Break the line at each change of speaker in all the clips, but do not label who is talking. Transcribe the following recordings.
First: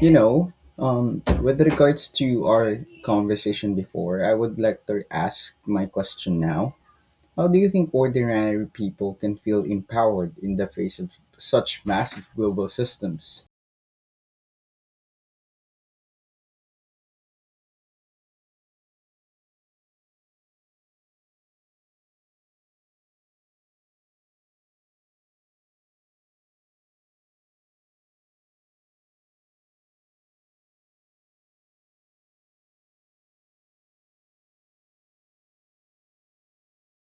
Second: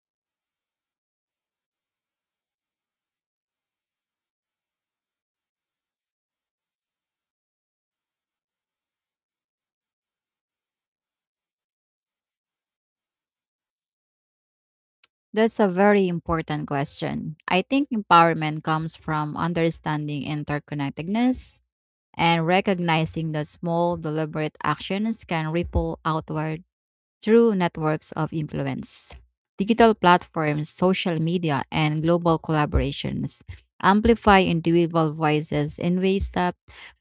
You know, with regards to our conversation before, I would like to ask my question now. How do you think ordinary people can feel empowered in the face of such massive global systems?
That's a very important question. I think empowerment comes from understanding interconnectedness and recognizing that small, deliberate actions can ripple outward through networks of influence. Digital platforms, social media, and global collaborations amplify individual voices in ways that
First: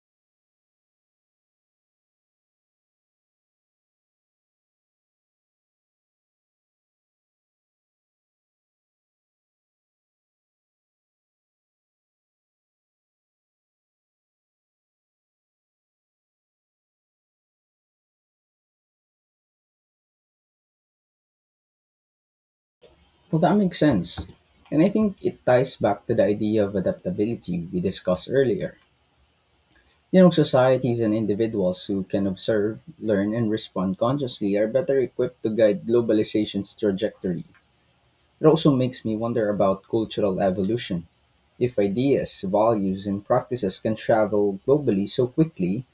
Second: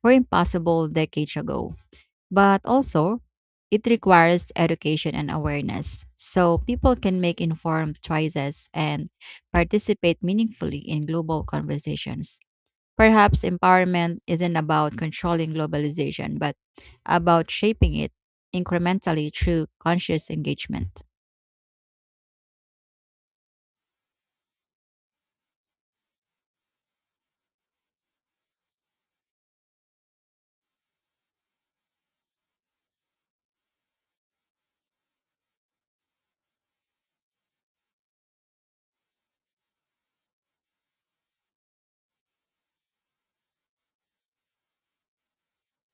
were impossible decades ago. But also, it requires education and awareness so people can make informed choices and participate meaningfully in global conversations. Perhaps empowerment isn't about controlling globalization, but about shaping it incrementally through conscious engagement.
Well, that makes sense. And I think it ties back to the idea of adaptability we discussed earlier. You know, societies and individuals who can observe, learn, and respond consciously are better equipped to guide globalization's trajectory. It also makes me wonder about cultural evolution. If ideas, values, and practices can travel globally so quickly,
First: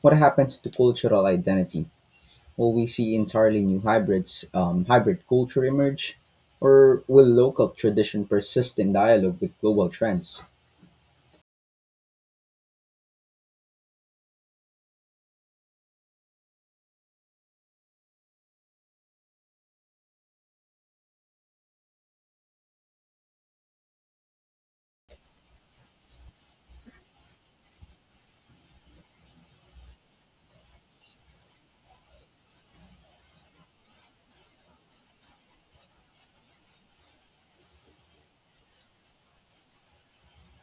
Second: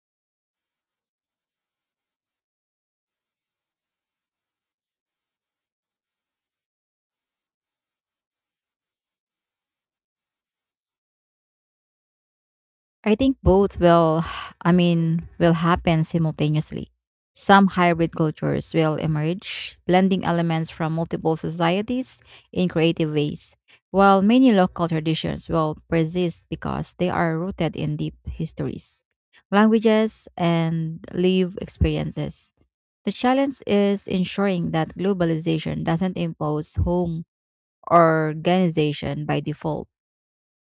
what happens to cultural identity? Will we see entirely new hybrid culture emerge? Or will local tradition persist in dialogue with global trends?
I think both will, will happen simultaneously. Some hybrid cultures will emerge, blending elements from multiple societies in creative ways, while many local traditions will persist because they are rooted in deep histories, languages, and lived experiences. The challenge is ensuring that globalization doesn't impose home organization by default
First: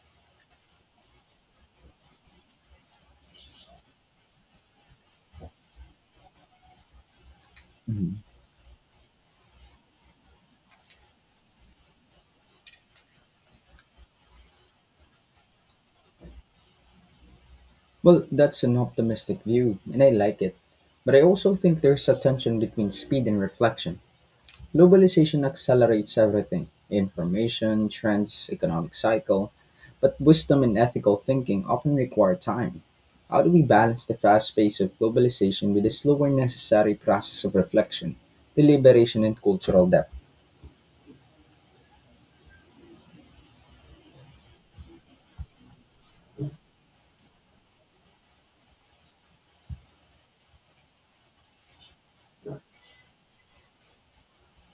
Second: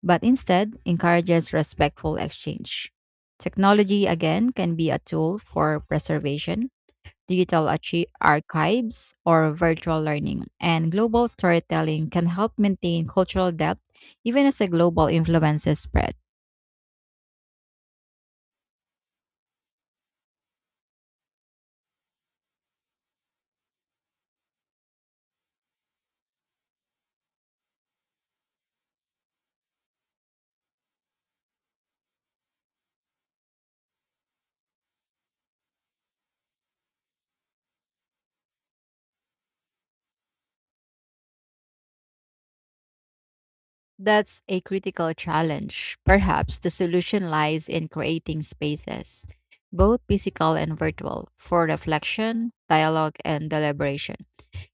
but instead encourages respectful exchange. Technology, again, can be a tool for preservation,
Mhm.
archives, or virtual learning, and global storytelling can help maintain cultural depth even as a global influences spread.
Well, that's an optimistic view, and I like it. But I also think there's a tension between speed and reflection. Globalization accelerates everything information, trends, economic cycle but wisdom and ethical thinking often require time. How do we balance the fast pace of globalization with the slower necessary process of reflection, deliberation, and cultural depth?
That's a critical challenge. Perhaps the solution lies in creating spaces, both physical and virtual, for reflection, dialogue, and deliberation.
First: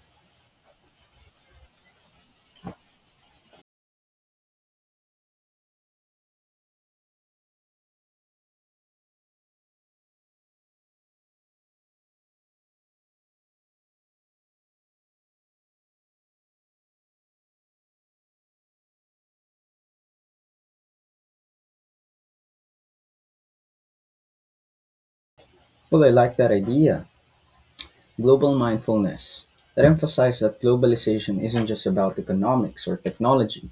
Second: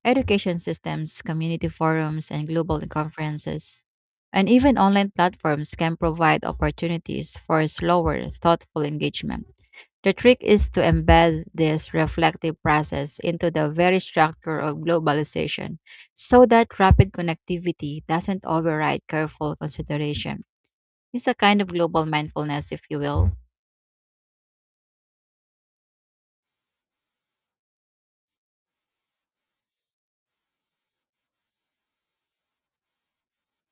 Education systems, community forums, and global conferences. And even online platforms can provide opportunities for slower, thoughtful engagement. The trick is to embed this reflective process into the very structure of globalization so that rapid connectivity doesn't override careful consideration. It's a kind of global mindfulness, if you will.
Well, I like that idea. Global mindfulness that emphasizes that globalization isn't just about economics or technology.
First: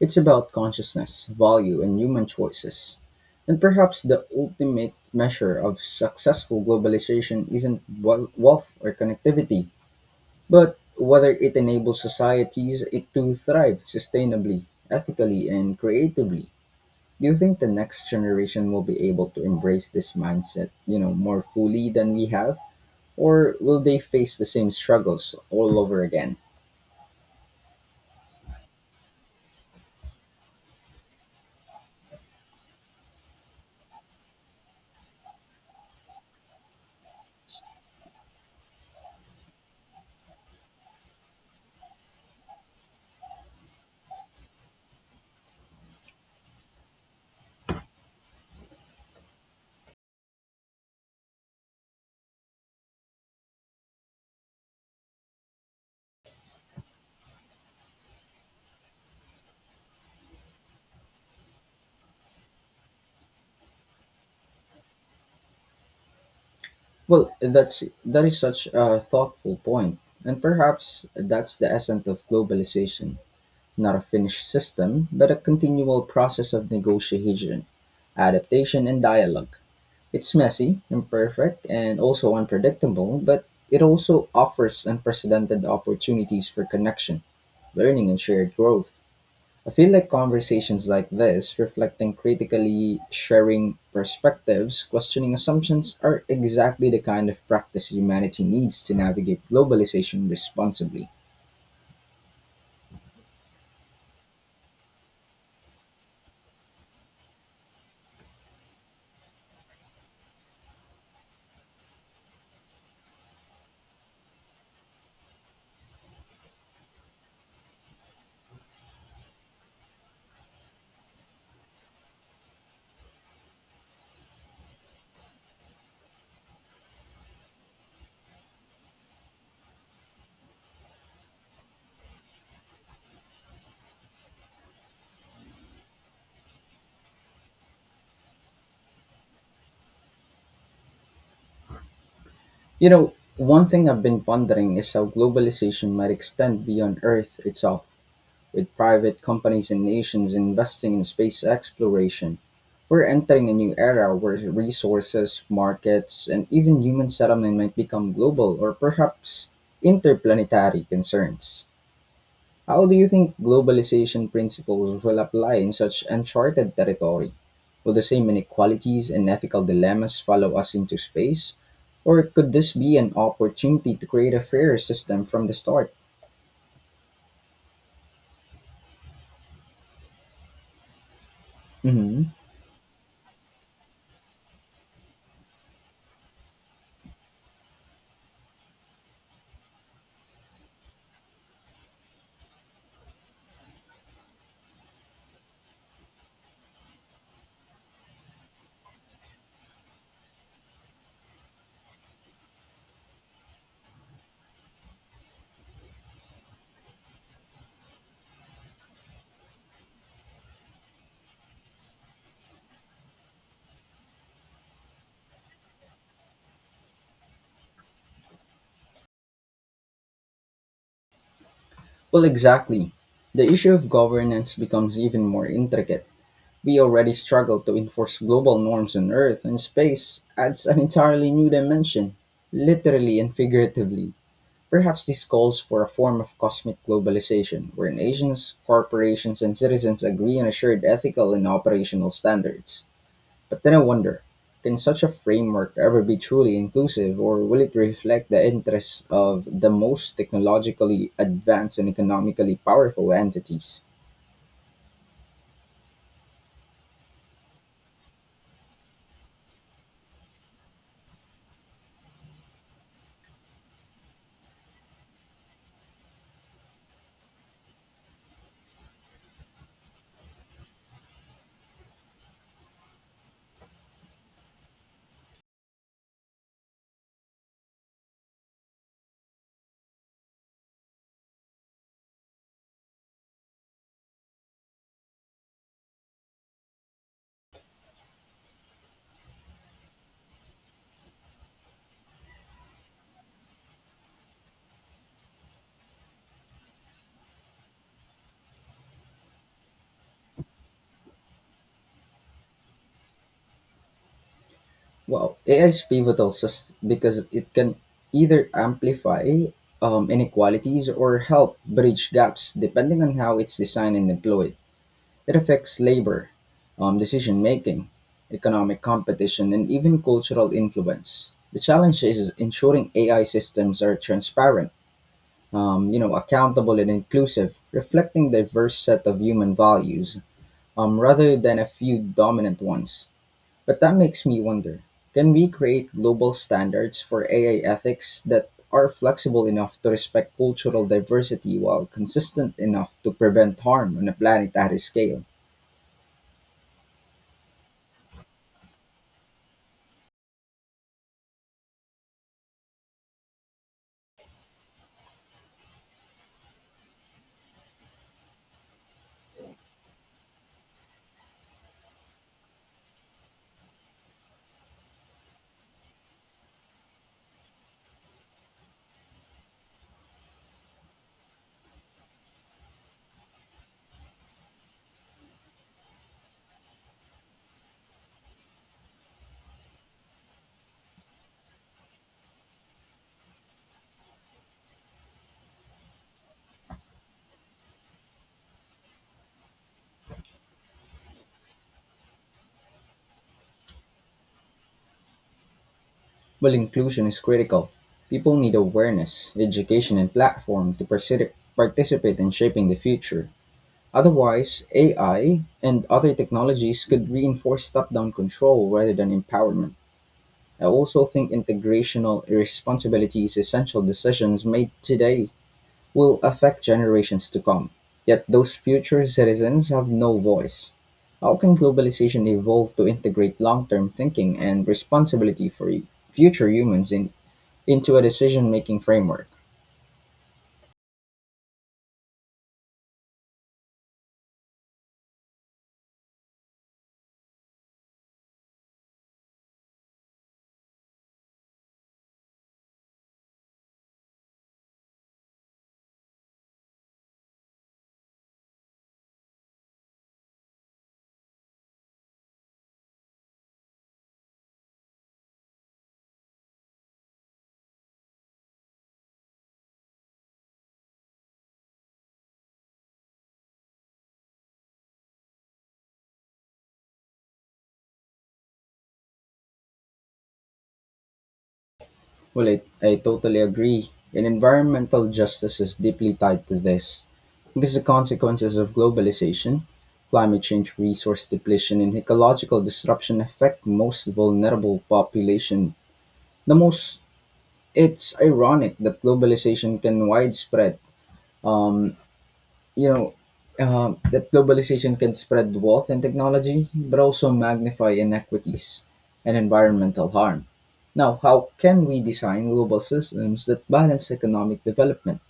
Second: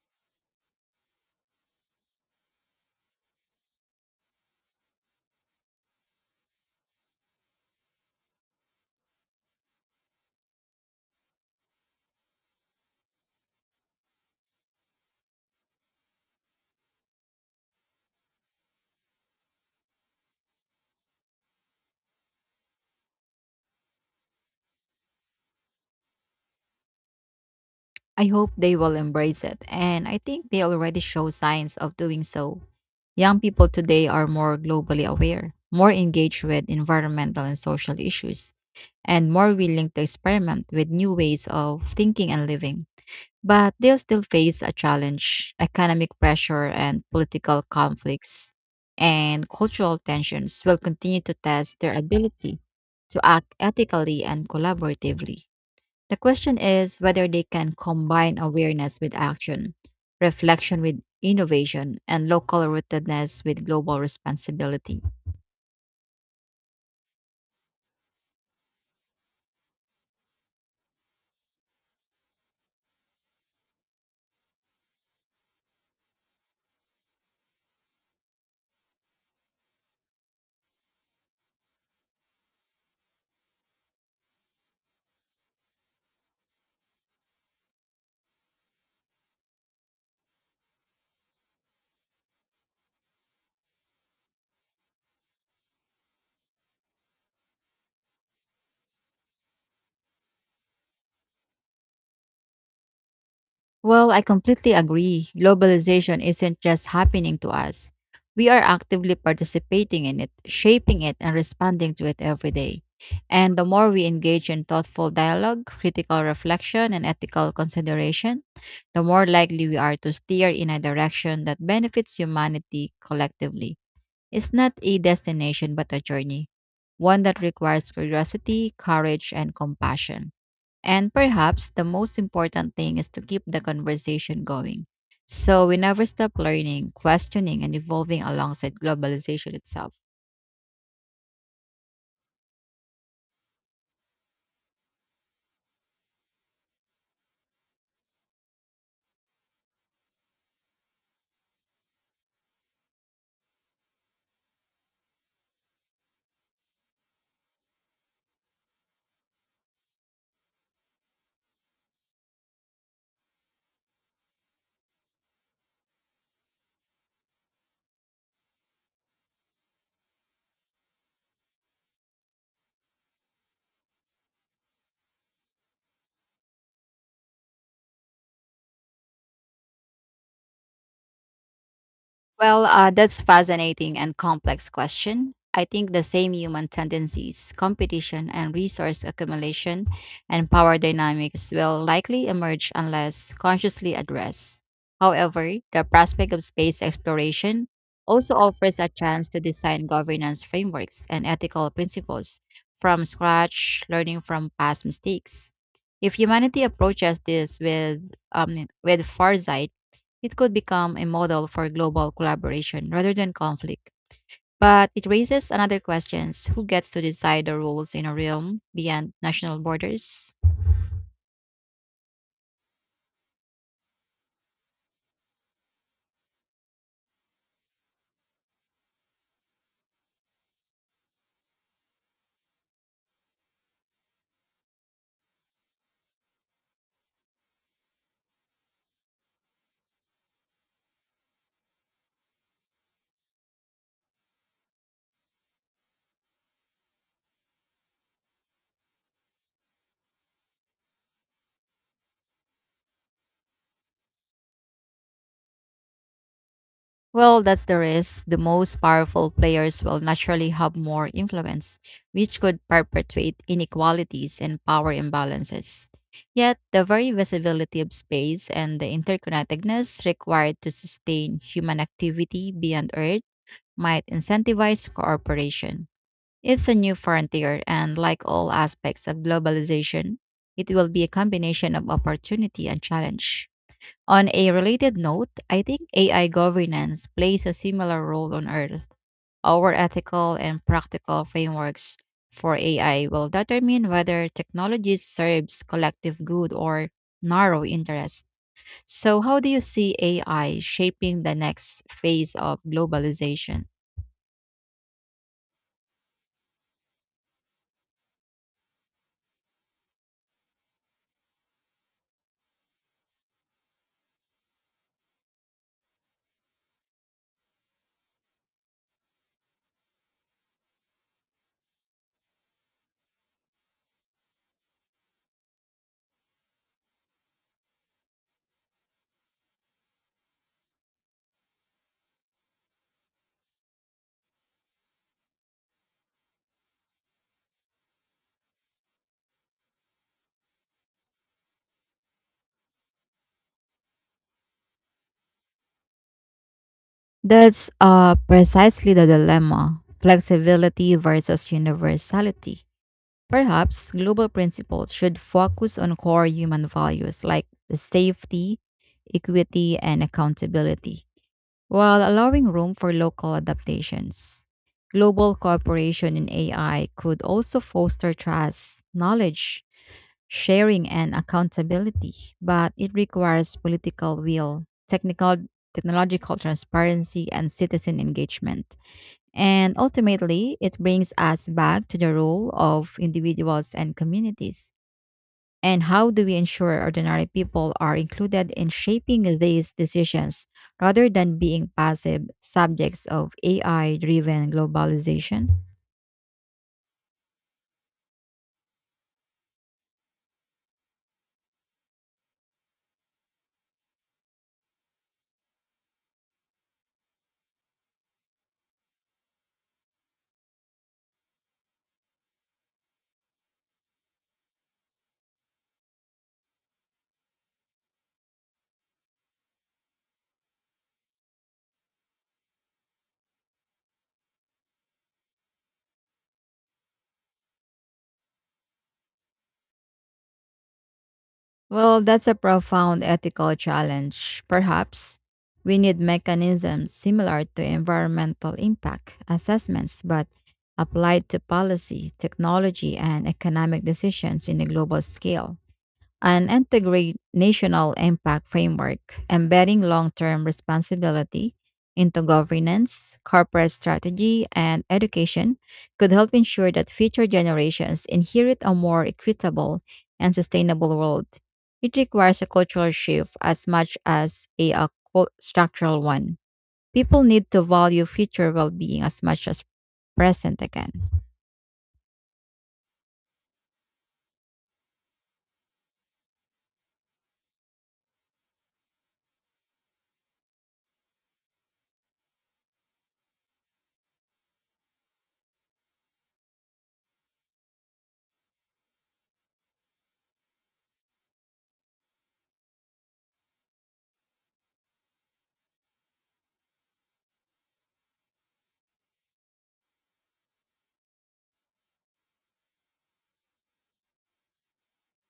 It's about consciousness, value, and human choices. And perhaps the ultimate measure of successful globalization isn't wealth or connectivity, but whether it enables societies it to thrive sustainably, ethically, and creatively. Do you think the next generation will be able to embrace this mindset, you know, more fully than we have, or will they face the same struggles all over again?
I hope they will embrace it, and I think they already show signs of doing so. Young people today are more globally aware, more engaged with environmental and social issues, and more willing to experiment with new ways of thinking and living. But they'll still face a challenge economic pressure and political conflicts, and cultural tensions will continue to test their ability to act ethically and collaboratively. The question is whether they can combine awareness with action, reflection with innovation, and local rootedness with global responsibility.
Well, that is such a thoughtful point, and perhaps that's the essence of globalization, not a finished system, but a continual process of negotiation, adaptation and dialogue. It's messy, imperfect, and also unpredictable, but it also offers unprecedented opportunities for connection, learning and shared growth. I feel like conversations like this, reflecting critically, sharing perspectives, questioning assumptions, are exactly the kind of practice humanity needs to navigate globalization responsibly.
Well, I completely agree. Globalization isn't just happening to us. We are actively participating in it, shaping it, and responding to it every day. And the more we engage in thoughtful dialogue, critical reflection, and ethical consideration, the more likely we are to steer in a direction that benefits humanity collectively. It's not a destination, but a journey, one that requires curiosity, courage, and compassion. And perhaps the most important thing is to keep the conversation going. So we never stop learning, questioning, and evolving alongside globalization itself.
You know, one thing I've been pondering is how globalization might extend beyond Earth itself. With private companies and nations investing in space exploration, we're entering a new era where resources, markets, and even human settlement might become global or perhaps interplanetary concerns. How do you think globalization principles will apply in such uncharted territory? Will the same inequalities and ethical dilemmas follow us into space? Or could this be an opportunity to create a fairer system from the start? Mhm.
Well, that's fascinating and complex question. I think the same human tendencies, competition and resource accumulation and power dynamics will likely emerge unless consciously addressed. However, the prospect of space exploration also offers a chance to design governance frameworks and ethical principles from scratch, learning from past mistakes. If humanity approaches this with foresight, it could become a model for global collaboration rather than conflict. But it raises another question who gets to decide the rules in a realm beyond national borders?
Well, exactly. The issue of governance becomes even more intricate. We already struggle to enforce global norms on Earth, and space adds an entirely new dimension, literally and figuratively. Perhaps this calls for a form of cosmic globalization, where nations, corporations, and citizens agree on a shared ethical and operational standards. But then I wonder, can such a framework ever be truly inclusive, or will it reflect the interests of the most technologically advanced and economically powerful entities?
Well, that's the risk. The most powerful players will naturally have more influence, which could perpetuate inequalities and power imbalances. Yet, the very visibility of space and the interconnectedness required to sustain human activity beyond Earth might incentivize cooperation. It's a new frontier, and like all aspects of globalization, it will be a combination of opportunity and challenge. On a related note, I think AI governance plays a similar role on Earth. Our ethical and practical frameworks for AI will determine whether technology serves collective good or narrow interest. So, how do you see AI shaping the next phase of globalization?
Well, AI is pivotal because it can either amplify inequalities or help bridge gaps depending on how it's designed and employed. It affects labor, decision making, economic competition, and even cultural influence. The challenge is ensuring AI systems are transparent, you know, accountable and inclusive, reflecting diverse set of human values, rather than a few dominant ones. But that makes me wonder, can we create global standards for AI ethics that are flexible enough to respect cultural diversity while consistent enough to prevent harm on a planetary scale?
That's precisely the dilemma flexibility versus universality. Perhaps global principles should focus on core human values like safety, equity, and accountability while allowing room for local adaptations. Global cooperation in AI could also foster trust, knowledge, sharing, and accountability, but it requires political will, technological transparency, and citizen engagement. And ultimately, it brings us back to the role of individuals and communities. And how do we ensure ordinary people are included in shaping these decisions rather than being passive subjects of AI driven globalization?
Well, inclusion is critical. People need awareness, education, and platform to participate in shaping the future. Otherwise, AI and other technologies could reinforce top down control rather than empowerment. I also think integrational irresponsibility is essential decisions made today will affect generations to come. Yet those future citizens have no voice. How can globalization evolve to integrate long term thinking and responsibility for future humans into a decision making framework?
Well, that's a profound ethical challenge. Perhaps we need mechanisms similar to environmental impact assessments, but applied to policy, technology, and economic decisions in a global scale. An integrate national impact framework, embedding long term responsibility into governance, corporate strategy, and education could help ensure that future generations inherit a more equitable and sustainable world. It requires a cultural shift as much as a structural one. People need to value future well being as much as present again.
Well, I totally agree. And environmental justice is deeply tied to this because the consequences of globalization, climate change, resource depletion, and ecological disruption affect most vulnerable population. The most it's ironic that globalization can widespread, you know that globalization can spread wealth and technology, but also magnify inequities and environmental harm. Now, how can we design global systems that balance economic development,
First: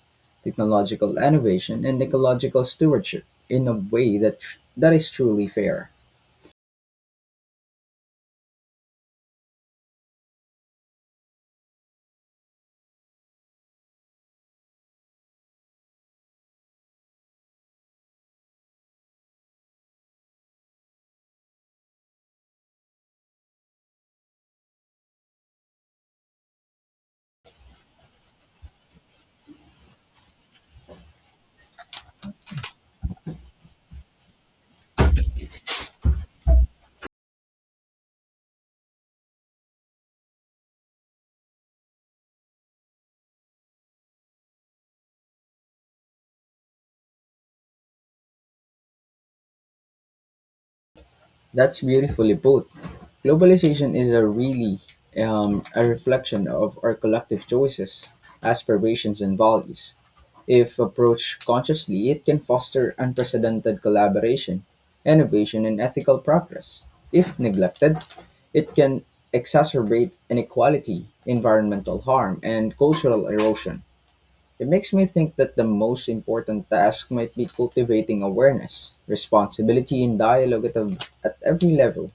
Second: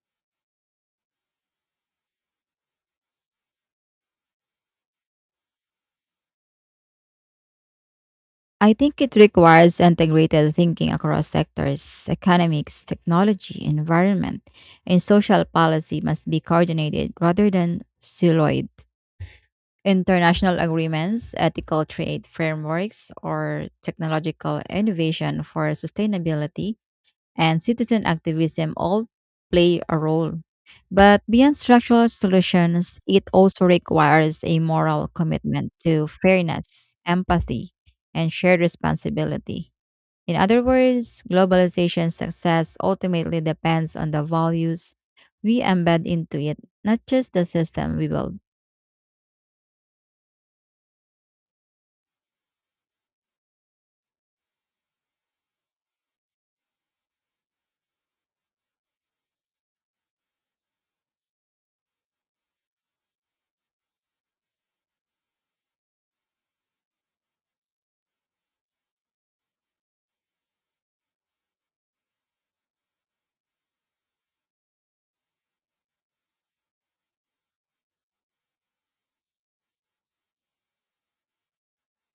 technological innovation, and ecological stewardship in a way that that is truly fair?
I think it requires integrated thinking across sectors. Economics, technology, environment, and social policy must be coordinated rather than siloed. International agreements, ethical trade frameworks, or technological innovation for sustainability and citizen activism all play a role. But beyond structural solutions, it also requires a moral commitment to fairness, empathy, and shared responsibility. In other words, globalization's success ultimately depends on the values we embed into it, not just the system we build.
That's beautifully put. Globalization is a really, a reflection of our collective choices, aspirations, and values. If approached consciously, it can foster unprecedented collaboration, innovation, and ethical progress. If neglected, it can exacerbate inequality, environmental harm, and cultural erosion. It makes me think that the most important task might be cultivating awareness, responsibility, and dialogue at every level,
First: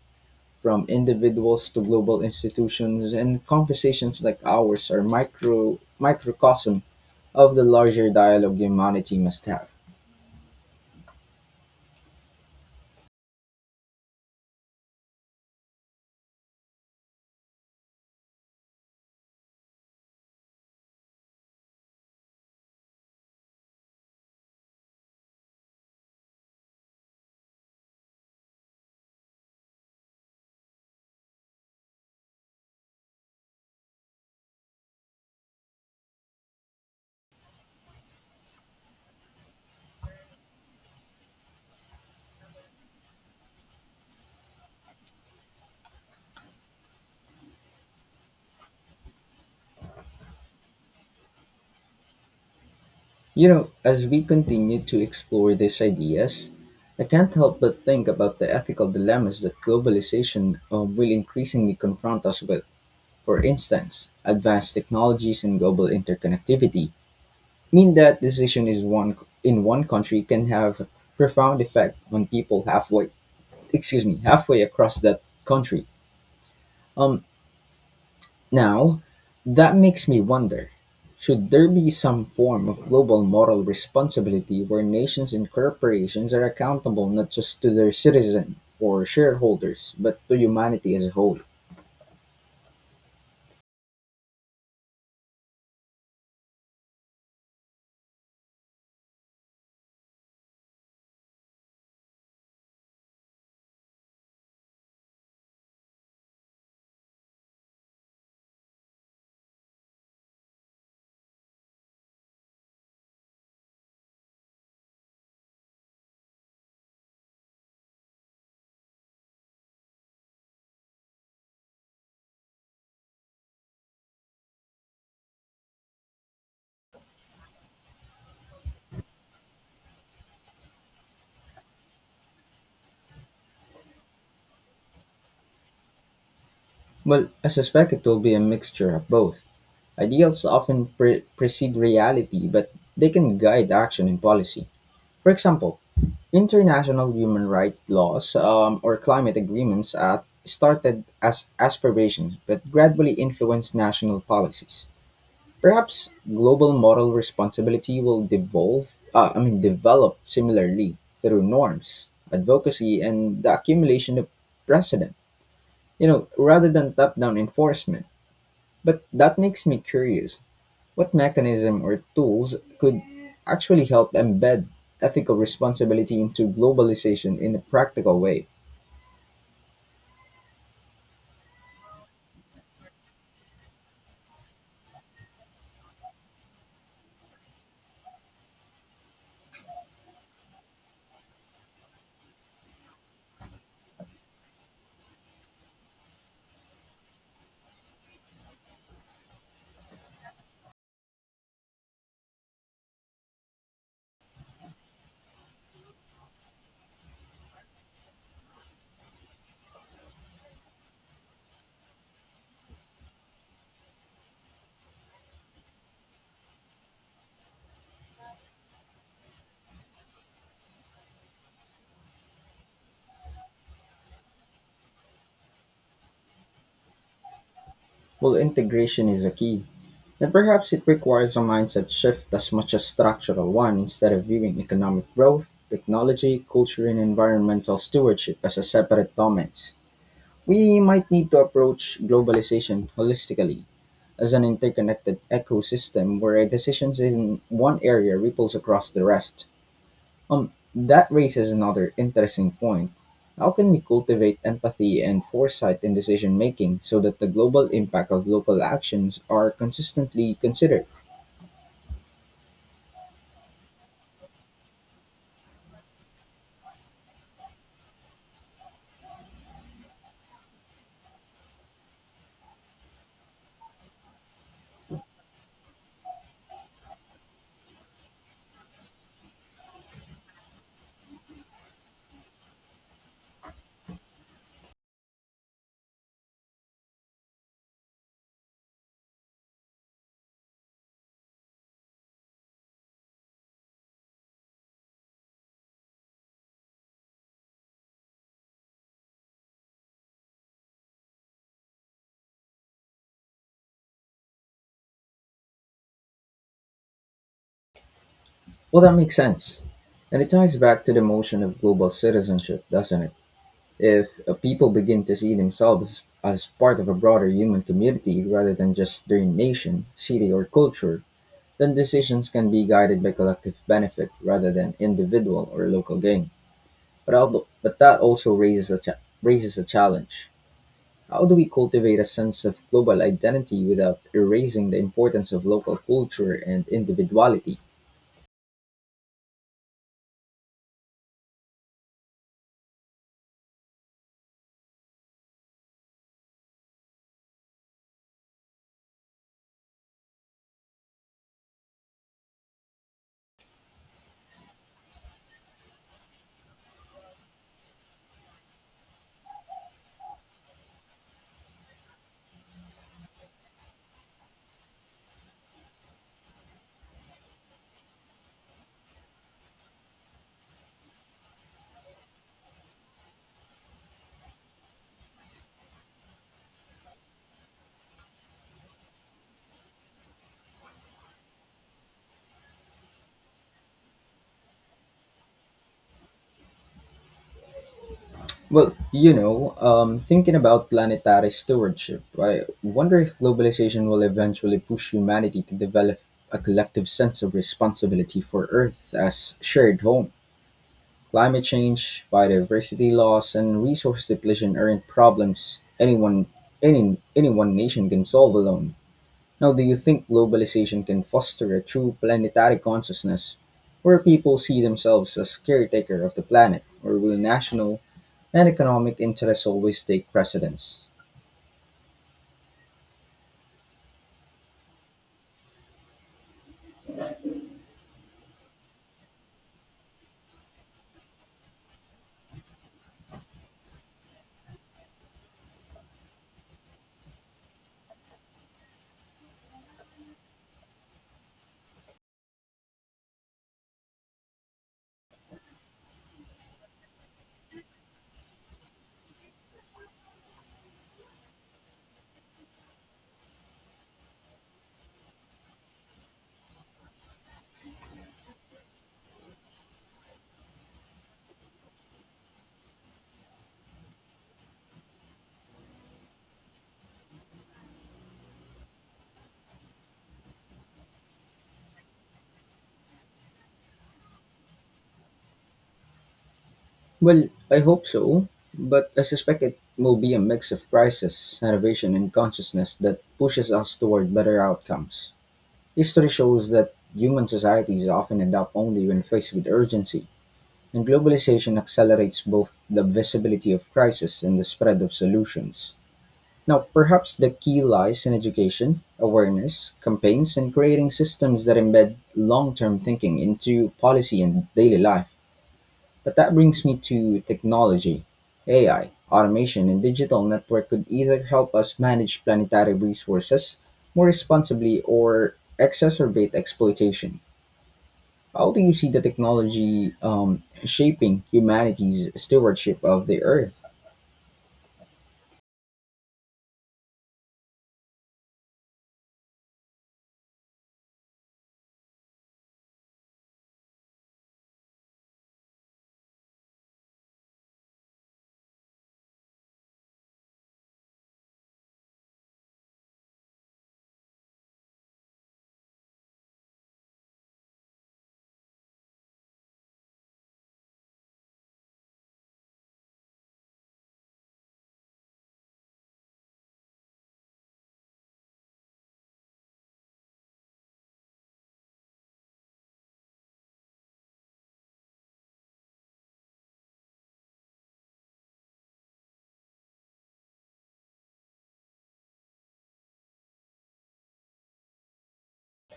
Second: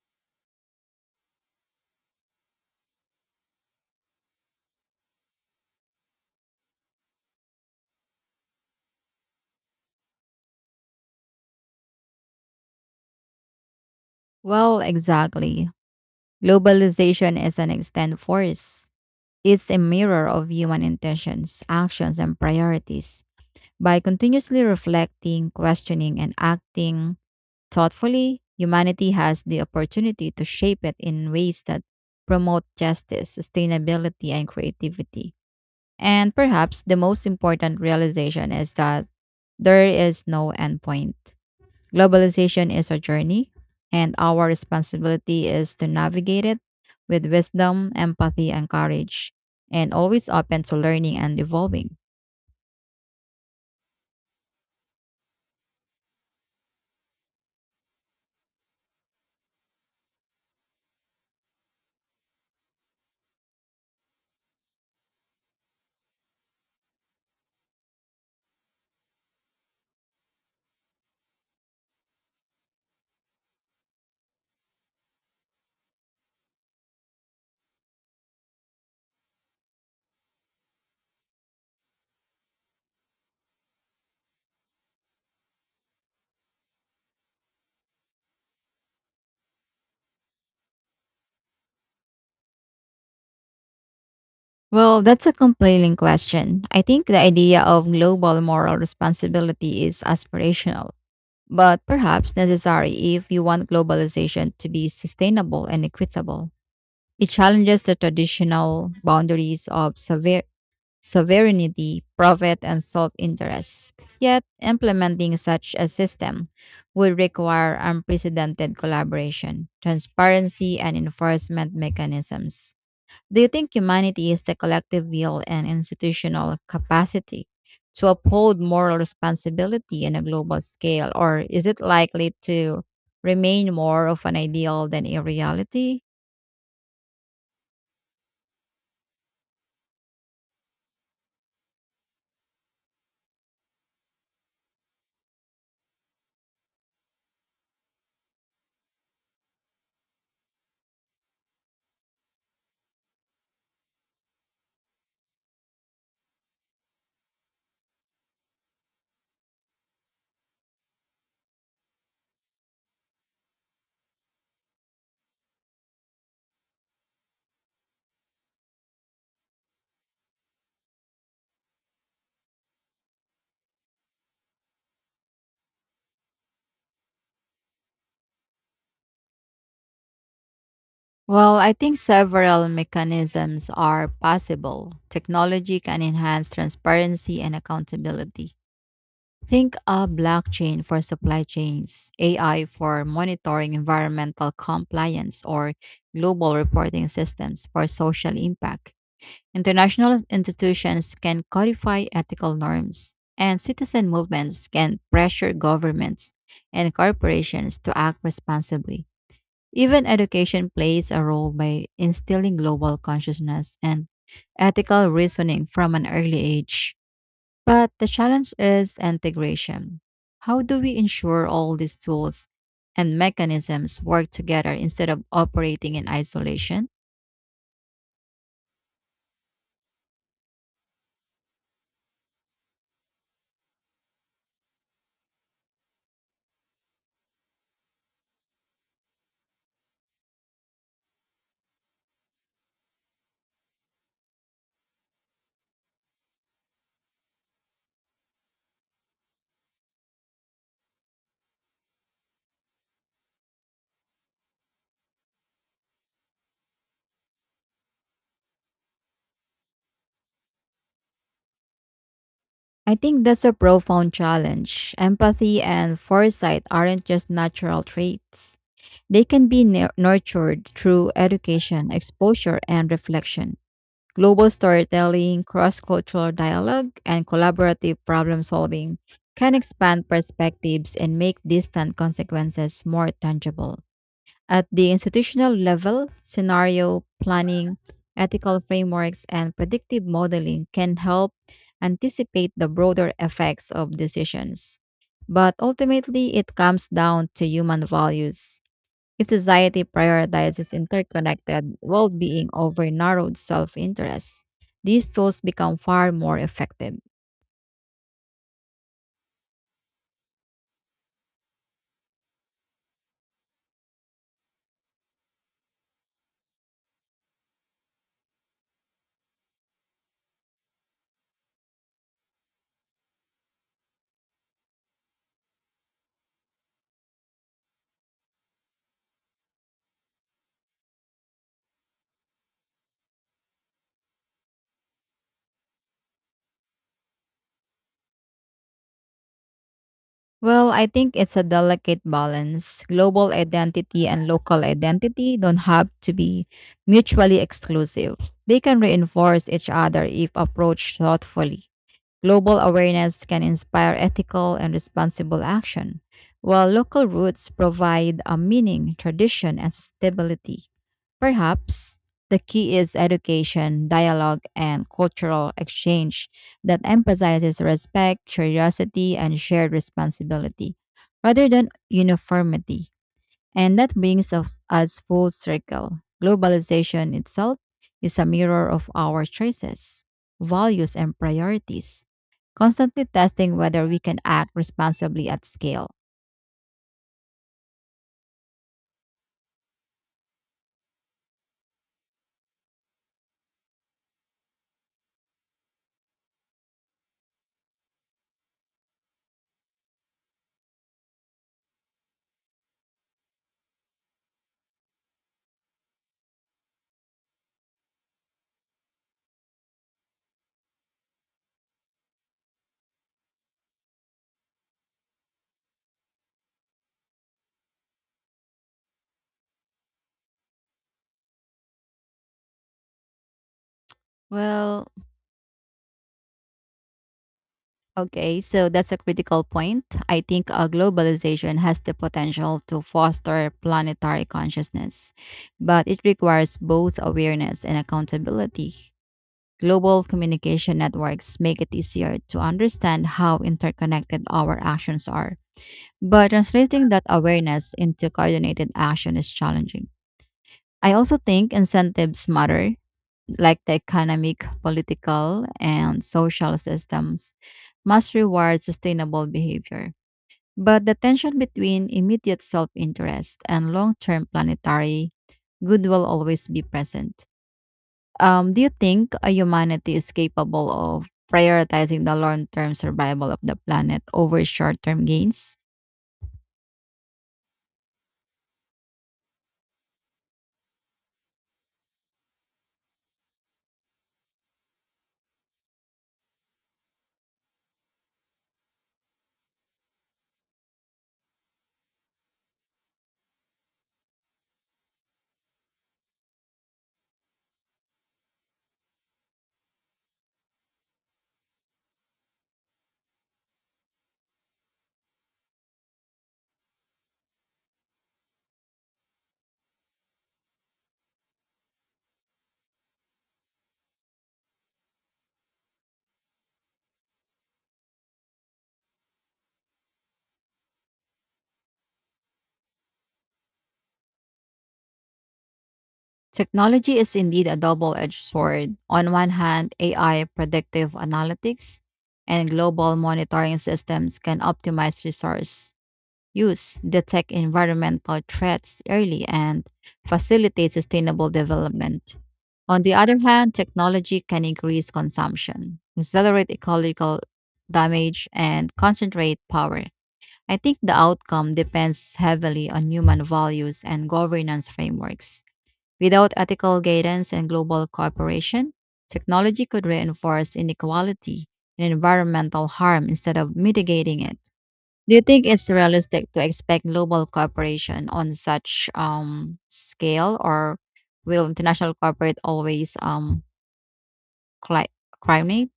from individuals to global institutions, and conversations like ours are microcosm of the larger dialogue humanity must have.
Well, exactly. Globalization is an extended force. It's a mirror of human intentions, actions, and priorities. By continuously reflecting, questioning, and acting thoughtfully, humanity has the opportunity to shape it in ways that promote justice, sustainability, and creativity. And perhaps the most important realization is that there is no endpoint. Globalization is a journey, and our responsibility is to navigate it with wisdom, empathy, and courage, and always open to learning and evolving.
You know, as we continue to explore these ideas, I can't help but think about the ethical dilemmas that globalization will increasingly confront us with. For instance, advanced technologies and global interconnectivity mean that decision is one in one country can have profound effect on people halfway excuse me halfway across that country. Um now that makes me wonder, should there be some form of global moral responsibility where nations and corporations are accountable not just to their citizen or shareholders but to humanity as a whole?
Well, that's a compelling question. I think the idea of global moral responsibility is aspirational, but perhaps necessary if you want globalization to be sustainable and equitable. It challenges the traditional boundaries of sovereignty, profit, and self interest. Yet, implementing such a system would require unprecedented collaboration, transparency, and enforcement mechanisms. Do you think humanity is the collective will and institutional capacity to uphold moral responsibility on a global scale, or is it likely to remain more of an ideal than a reality?
Well, I suspect it will be a mixture of both. Ideals often precede reality, but they can guide action and policy. For example, international human rights laws, or climate agreements, started as aspirations but gradually influenced national policies. Perhaps global moral responsibility will develop similarly through norms, advocacy, and the accumulation of precedent. You know, rather than top-down enforcement. But that makes me curious, what mechanism or tools could actually help embed ethical responsibility into globalization in a practical way?
Well, I think several mechanisms are possible. Technology can enhance transparency and accountability. Think of blockchain for supply chains, AI for monitoring environmental compliance, or global reporting systems for social impact. International institutions can codify ethical norms, and citizen movements can pressure governments and corporations to act responsibly. Even education plays a role by instilling global consciousness and ethical reasoning from an early age. But the challenge is integration. How do we ensure all these tools and mechanisms work together instead of operating in isolation?
Well, integration is a key, and perhaps it requires a mindset shift as much as structural one instead of viewing economic growth, technology, culture, and environmental stewardship as a separate domains. We might need to approach globalization holistically as an interconnected ecosystem where decisions in one area ripples across the rest. That raises another interesting point. How can we cultivate empathy and foresight in decision making so that the global impact of local actions are consistently considered?
I think that's a profound challenge. Empathy and foresight aren't just natural traits, they can be nurtured through education, exposure, and reflection. Global storytelling, cross cultural dialogue, and collaborative problem solving can expand perspectives and make distant consequences more tangible. At the institutional level, scenario planning, ethical frameworks, and predictive modeling can help anticipate the broader effects of decisions. But ultimately, it comes down to human values if society prioritizes interconnected well being over narrowed self interest, these tools become far more effective.
Well, that makes sense. And it ties back to the motion of global citizenship, doesn't it? If people begin to see themselves as part of a broader human community rather than just their nation, city, or culture, then decisions can be guided by collective benefit rather than individual or local gain. But that also raises raises a challenge. How do we cultivate a sense of global identity without erasing the importance of local culture and individuality?
Well, I think it's a delicate balance. Global identity and local identity don't have to be mutually exclusive. They can reinforce each other if approached thoughtfully. Global awareness can inspire ethical and responsible action, while local roots provide a meaning, tradition, and sustainability. Perhaps the key is education, dialogue, and cultural exchange that emphasizes respect, curiosity, and shared responsibility rather than uniformity. And that brings us full circle. Globalization itself is a mirror of our choices, values, and priorities, constantly testing whether we can act responsibly at scale.
Well, thinking about planetary stewardship, I wonder if globalization will eventually push humanity to develop a collective sense of responsibility for Earth as shared home. Climate change, biodiversity loss, and resource depletion aren't problems any one nation can solve alone. Now, do you think globalization can foster a true planetary consciousness where people see themselves as caretaker of the planet, or will national and economic interests always take precedence?
Well, okay, so that's a critical point. I think globalization has the potential to foster planetary consciousness, but it requires both awareness and accountability. Global communication networks make it easier to understand how interconnected our actions are, but translating that awareness into coordinated action is challenging. I also think incentives matter like the economic, political, and social systems, must reward sustainable behavior. But the tension between immediate self interest and long term planetary good will always be present. Do you think a humanity is capable of prioritizing the long term survival of the planet over short term gains?
Well, I hope so, but I suspect it will be a mix of crisis, innovation, and consciousness that pushes us toward better outcomes. History shows that human societies often adapt only when faced with urgency, and globalization accelerates both the visibility of crisis and the spread of solutions. Now, perhaps the key lies in education, awareness, campaigns, and creating systems that embed long term thinking into policy and daily life. But that brings me to technology. AI, automation, and digital network could either help us manage planetary resources more responsibly or exacerbate exploitation. How do you see the technology, shaping humanity's stewardship of the Earth?
Technology is indeed a double edged sword. On one hand, AI predictive analytics and global monitoring systems can optimize resource use, detect environmental threats early, and facilitate sustainable development. On the other hand, technology can increase consumption, accelerate ecological damage, and concentrate power. I think the outcome depends heavily on human values and governance frameworks. Without ethical guidance and global cooperation, technology could reinforce inequality and environmental harm instead of mitigating it. Do you think it's realistic to expect global cooperation on such scale, or will international cooperate always cli- coordinate?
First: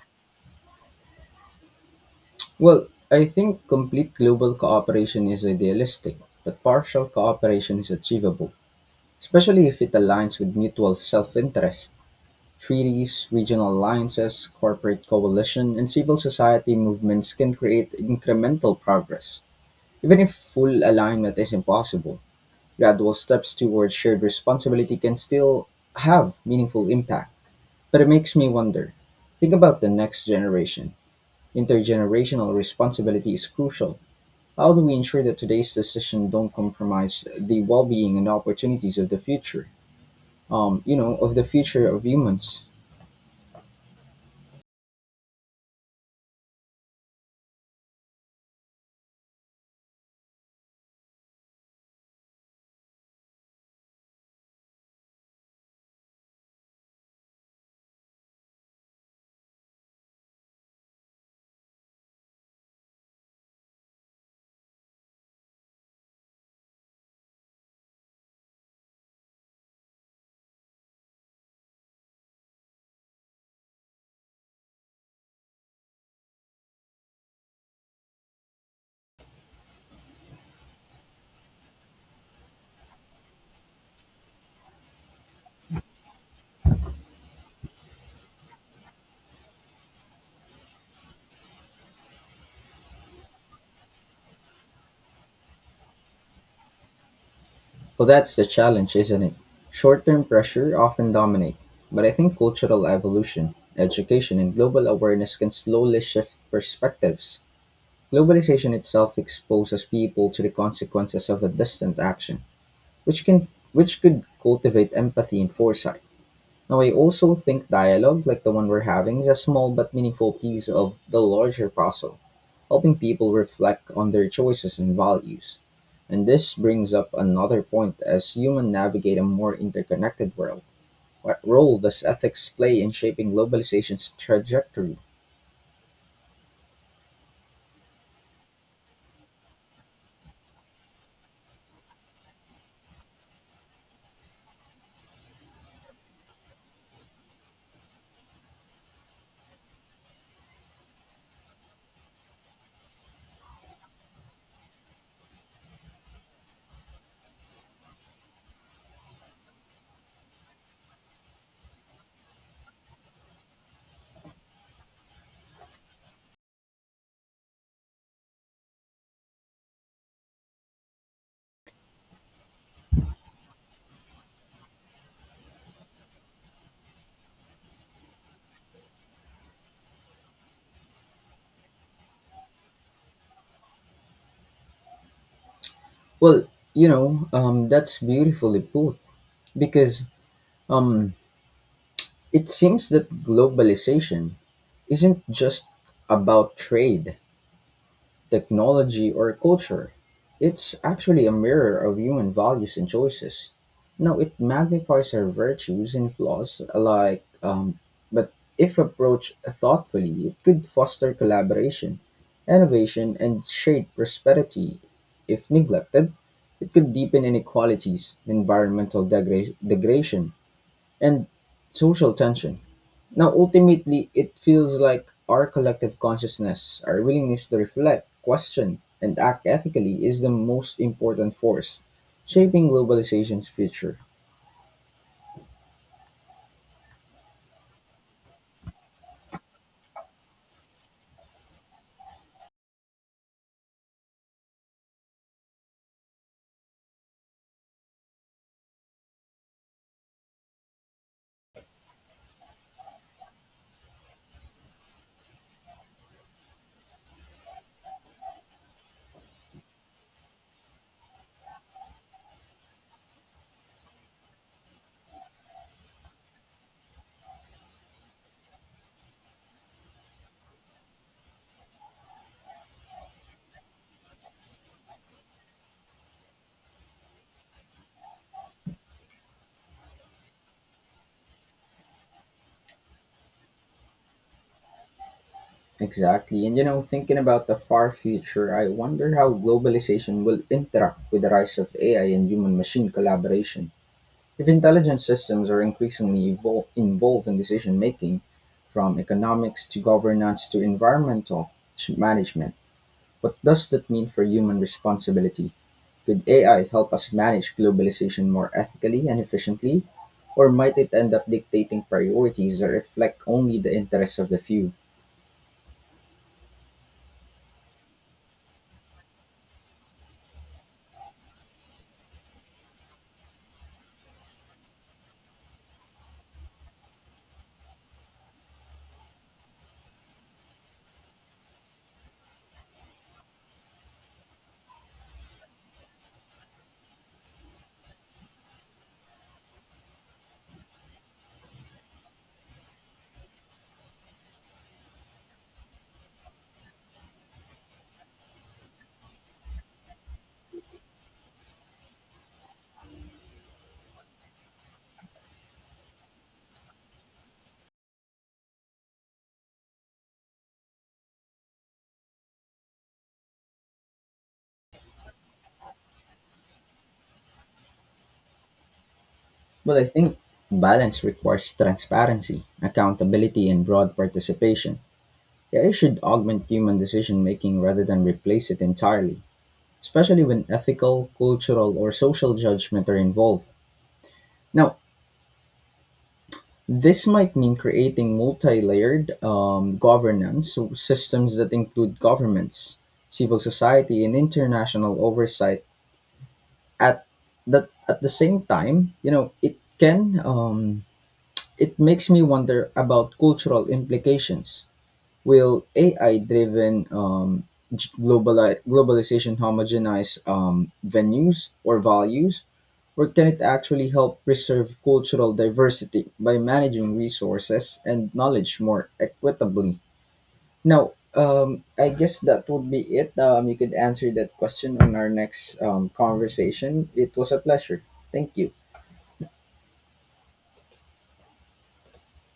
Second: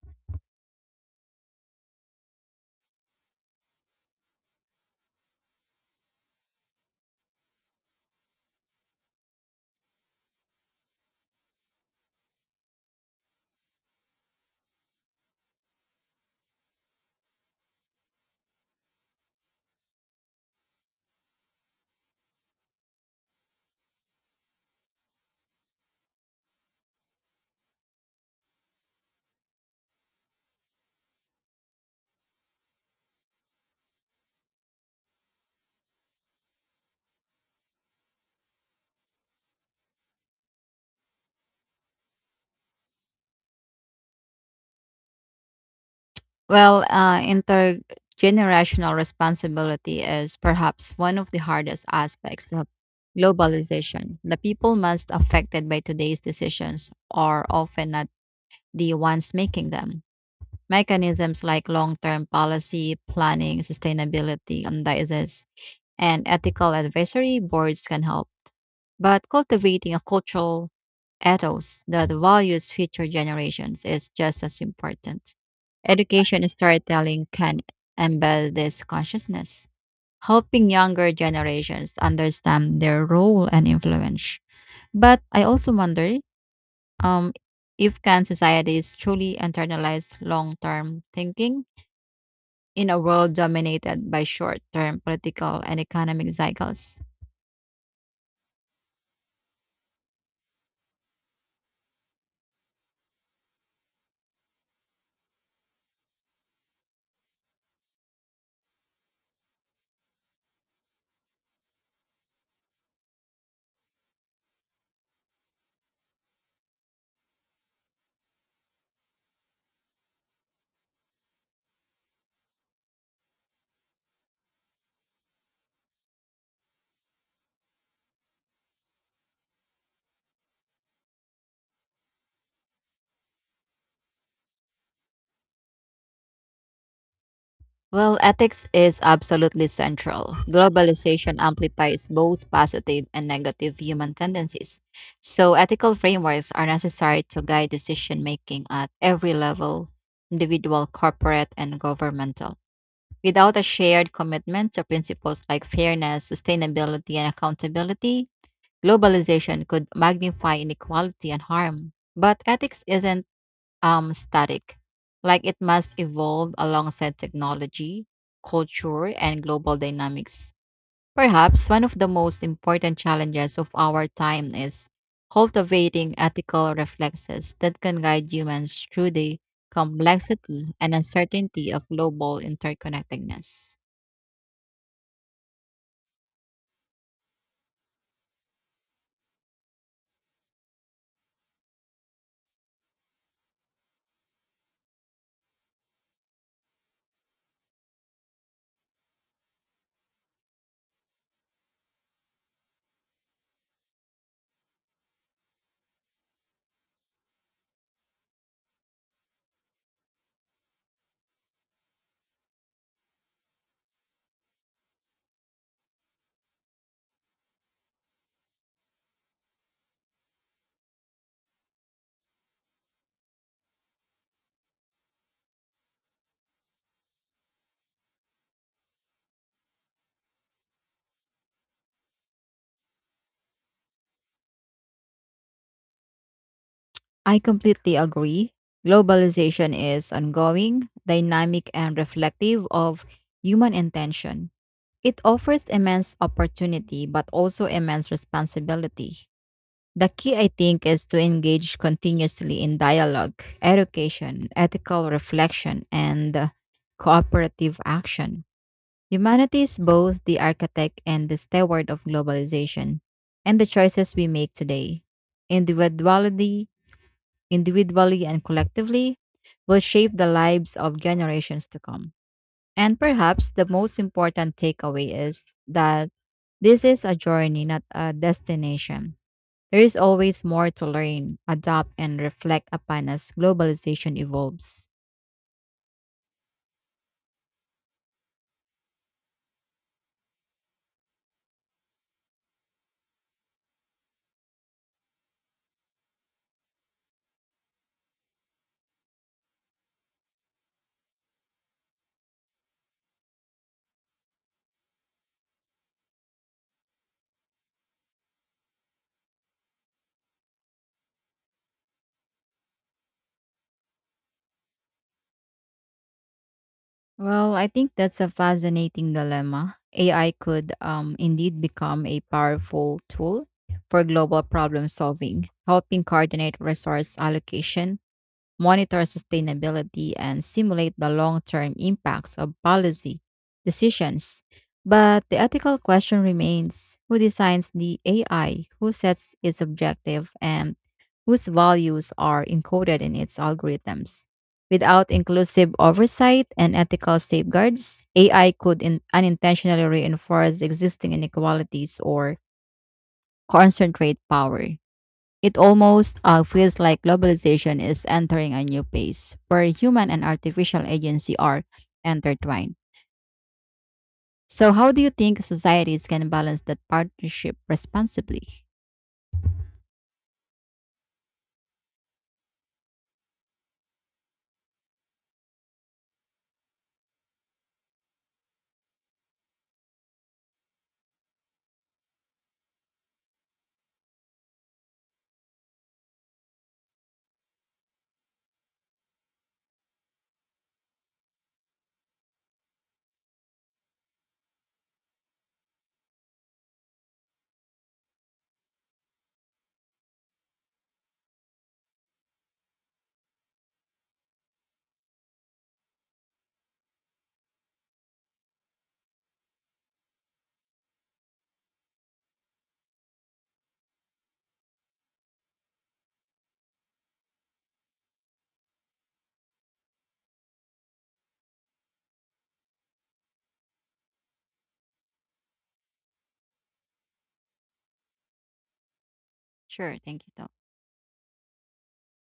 Well, I think complete global cooperation is idealistic, but partial cooperation is achievable, especially if it aligns with mutual self interest. Treaties, regional alliances, corporate coalition, and civil society movements can create incremental progress. Even if full alignment is impossible, gradual steps towards shared responsibility can still have meaningful impact. But it makes me wonder think about the next generation. Intergenerational responsibility is crucial. How do we ensure that today's decisions don't compromise the well being and opportunities of the future? You know, of the future of humans.
Well, intergenerational responsibility is perhaps one of the hardest aspects of globalization. The people most affected by today's decisions are often not the ones making them. Mechanisms like long term policy, planning, sustainability, and diocese, and ethical advisory boards can help. But cultivating a cultural ethos that values future generations is just as important. Education and storytelling can embed this consciousness, helping younger generations understand their role and influence. But I also wonder um, if can societies truly internalize long-term thinking in a world dominated by short-term political and economic cycles.
Well, that's the challenge, isn't it? Short term pressure often dominate, but I think cultural evolution, education, and global awareness can slowly shift perspectives. Globalization itself exposes people to the consequences of a distant action, which can which could cultivate empathy and foresight. Now, I also think dialogue, like the one we're having, is a small but meaningful piece of the larger puzzle, helping people reflect on their choices and values. And this brings up another point as humans navigate a more interconnected world. What role does ethics play in shaping globalization's trajectory?
Well, ethics is absolutely central. Globalization amplifies both positive and negative human tendencies. So, ethical frameworks are necessary to guide decision making at every level individual, corporate, and governmental. Without a shared commitment to principles like fairness, sustainability, and accountability, globalization could magnify inequality and harm. But ethics isn't static, like it must evolve alongside technology, culture, and global dynamics. Perhaps one of the most important challenges of our time is cultivating ethical reflexes that can guide humans through the complexity and uncertainty of global interconnectedness.
Well, that's beautifully put because it seems that globalization isn't just about trade, technology, or culture. It's actually a mirror of human values and choices. Now, it magnifies our virtues and flaws, but if approached thoughtfully, it could foster collaboration, innovation, and shared prosperity. If neglected, it could deepen inequalities, environmental degradation, and social tension. Now, ultimately, it feels like our collective consciousness, our willingness to reflect, question, and act ethically is the most important force shaping globalization's future.
I completely agree. Globalization is ongoing, dynamic, and reflective of human intention. It offers immense opportunity, but also immense responsibility. The key, I think, is to engage continuously in dialogue, education, ethical reflection, and cooperative action. Humanity is both the architect and the steward of globalization and the choices we make today. individually, Individually and collectively, will shape the lives of generations to come. And perhaps the most important takeaway is that this is a journey, not a destination. There is always more to learn, adopt, and reflect upon as globalization evolves.
Exactly. And you know, thinking about the far future, I wonder how globalization will interact with the rise of AI and human machine collaboration. If intelligent systems are increasingly involved in decision making, from economics to governance to environmental management, what does that mean for human responsibility? Could AI help us manage globalization more ethically and efficiently? Or might it end up dictating priorities that reflect only the interests of the few?
Well, I think that's a fascinating dilemma. AI could indeed become a powerful tool for global problem solving, helping coordinate resource allocation, monitor sustainability, and simulate the long term impacts of policy decisions. But the ethical question remains who designs the AI, who sets its objective, and whose values are encoded in its algorithms? Without inclusive oversight and ethical safeguards, AI could unintentionally reinforce existing inequalities or concentrate power. It almost feels like globalization is entering a new phase where human and artificial agency are intertwined. So, how do you think societies can balance that partnership responsibly?
Well, I think balance requires transparency, accountability, and broad participation. AI should augment human decision making rather than replace it entirely, especially when ethical, cultural, or social judgment are involved. Now, this might mean creating multi-layered, systems that include governments, civil society, and international oversight. At at the same time, you know, it can it makes me wonder about cultural implications. Will AI-driven globalization homogenize, venues or values, or can it actually help preserve cultural diversity by managing resources and knowledge more equitably? Now, I guess that would be it. You could answer that question on our next, conversation. It was a pleasure. Thank you.
Sure, thank you, Tom.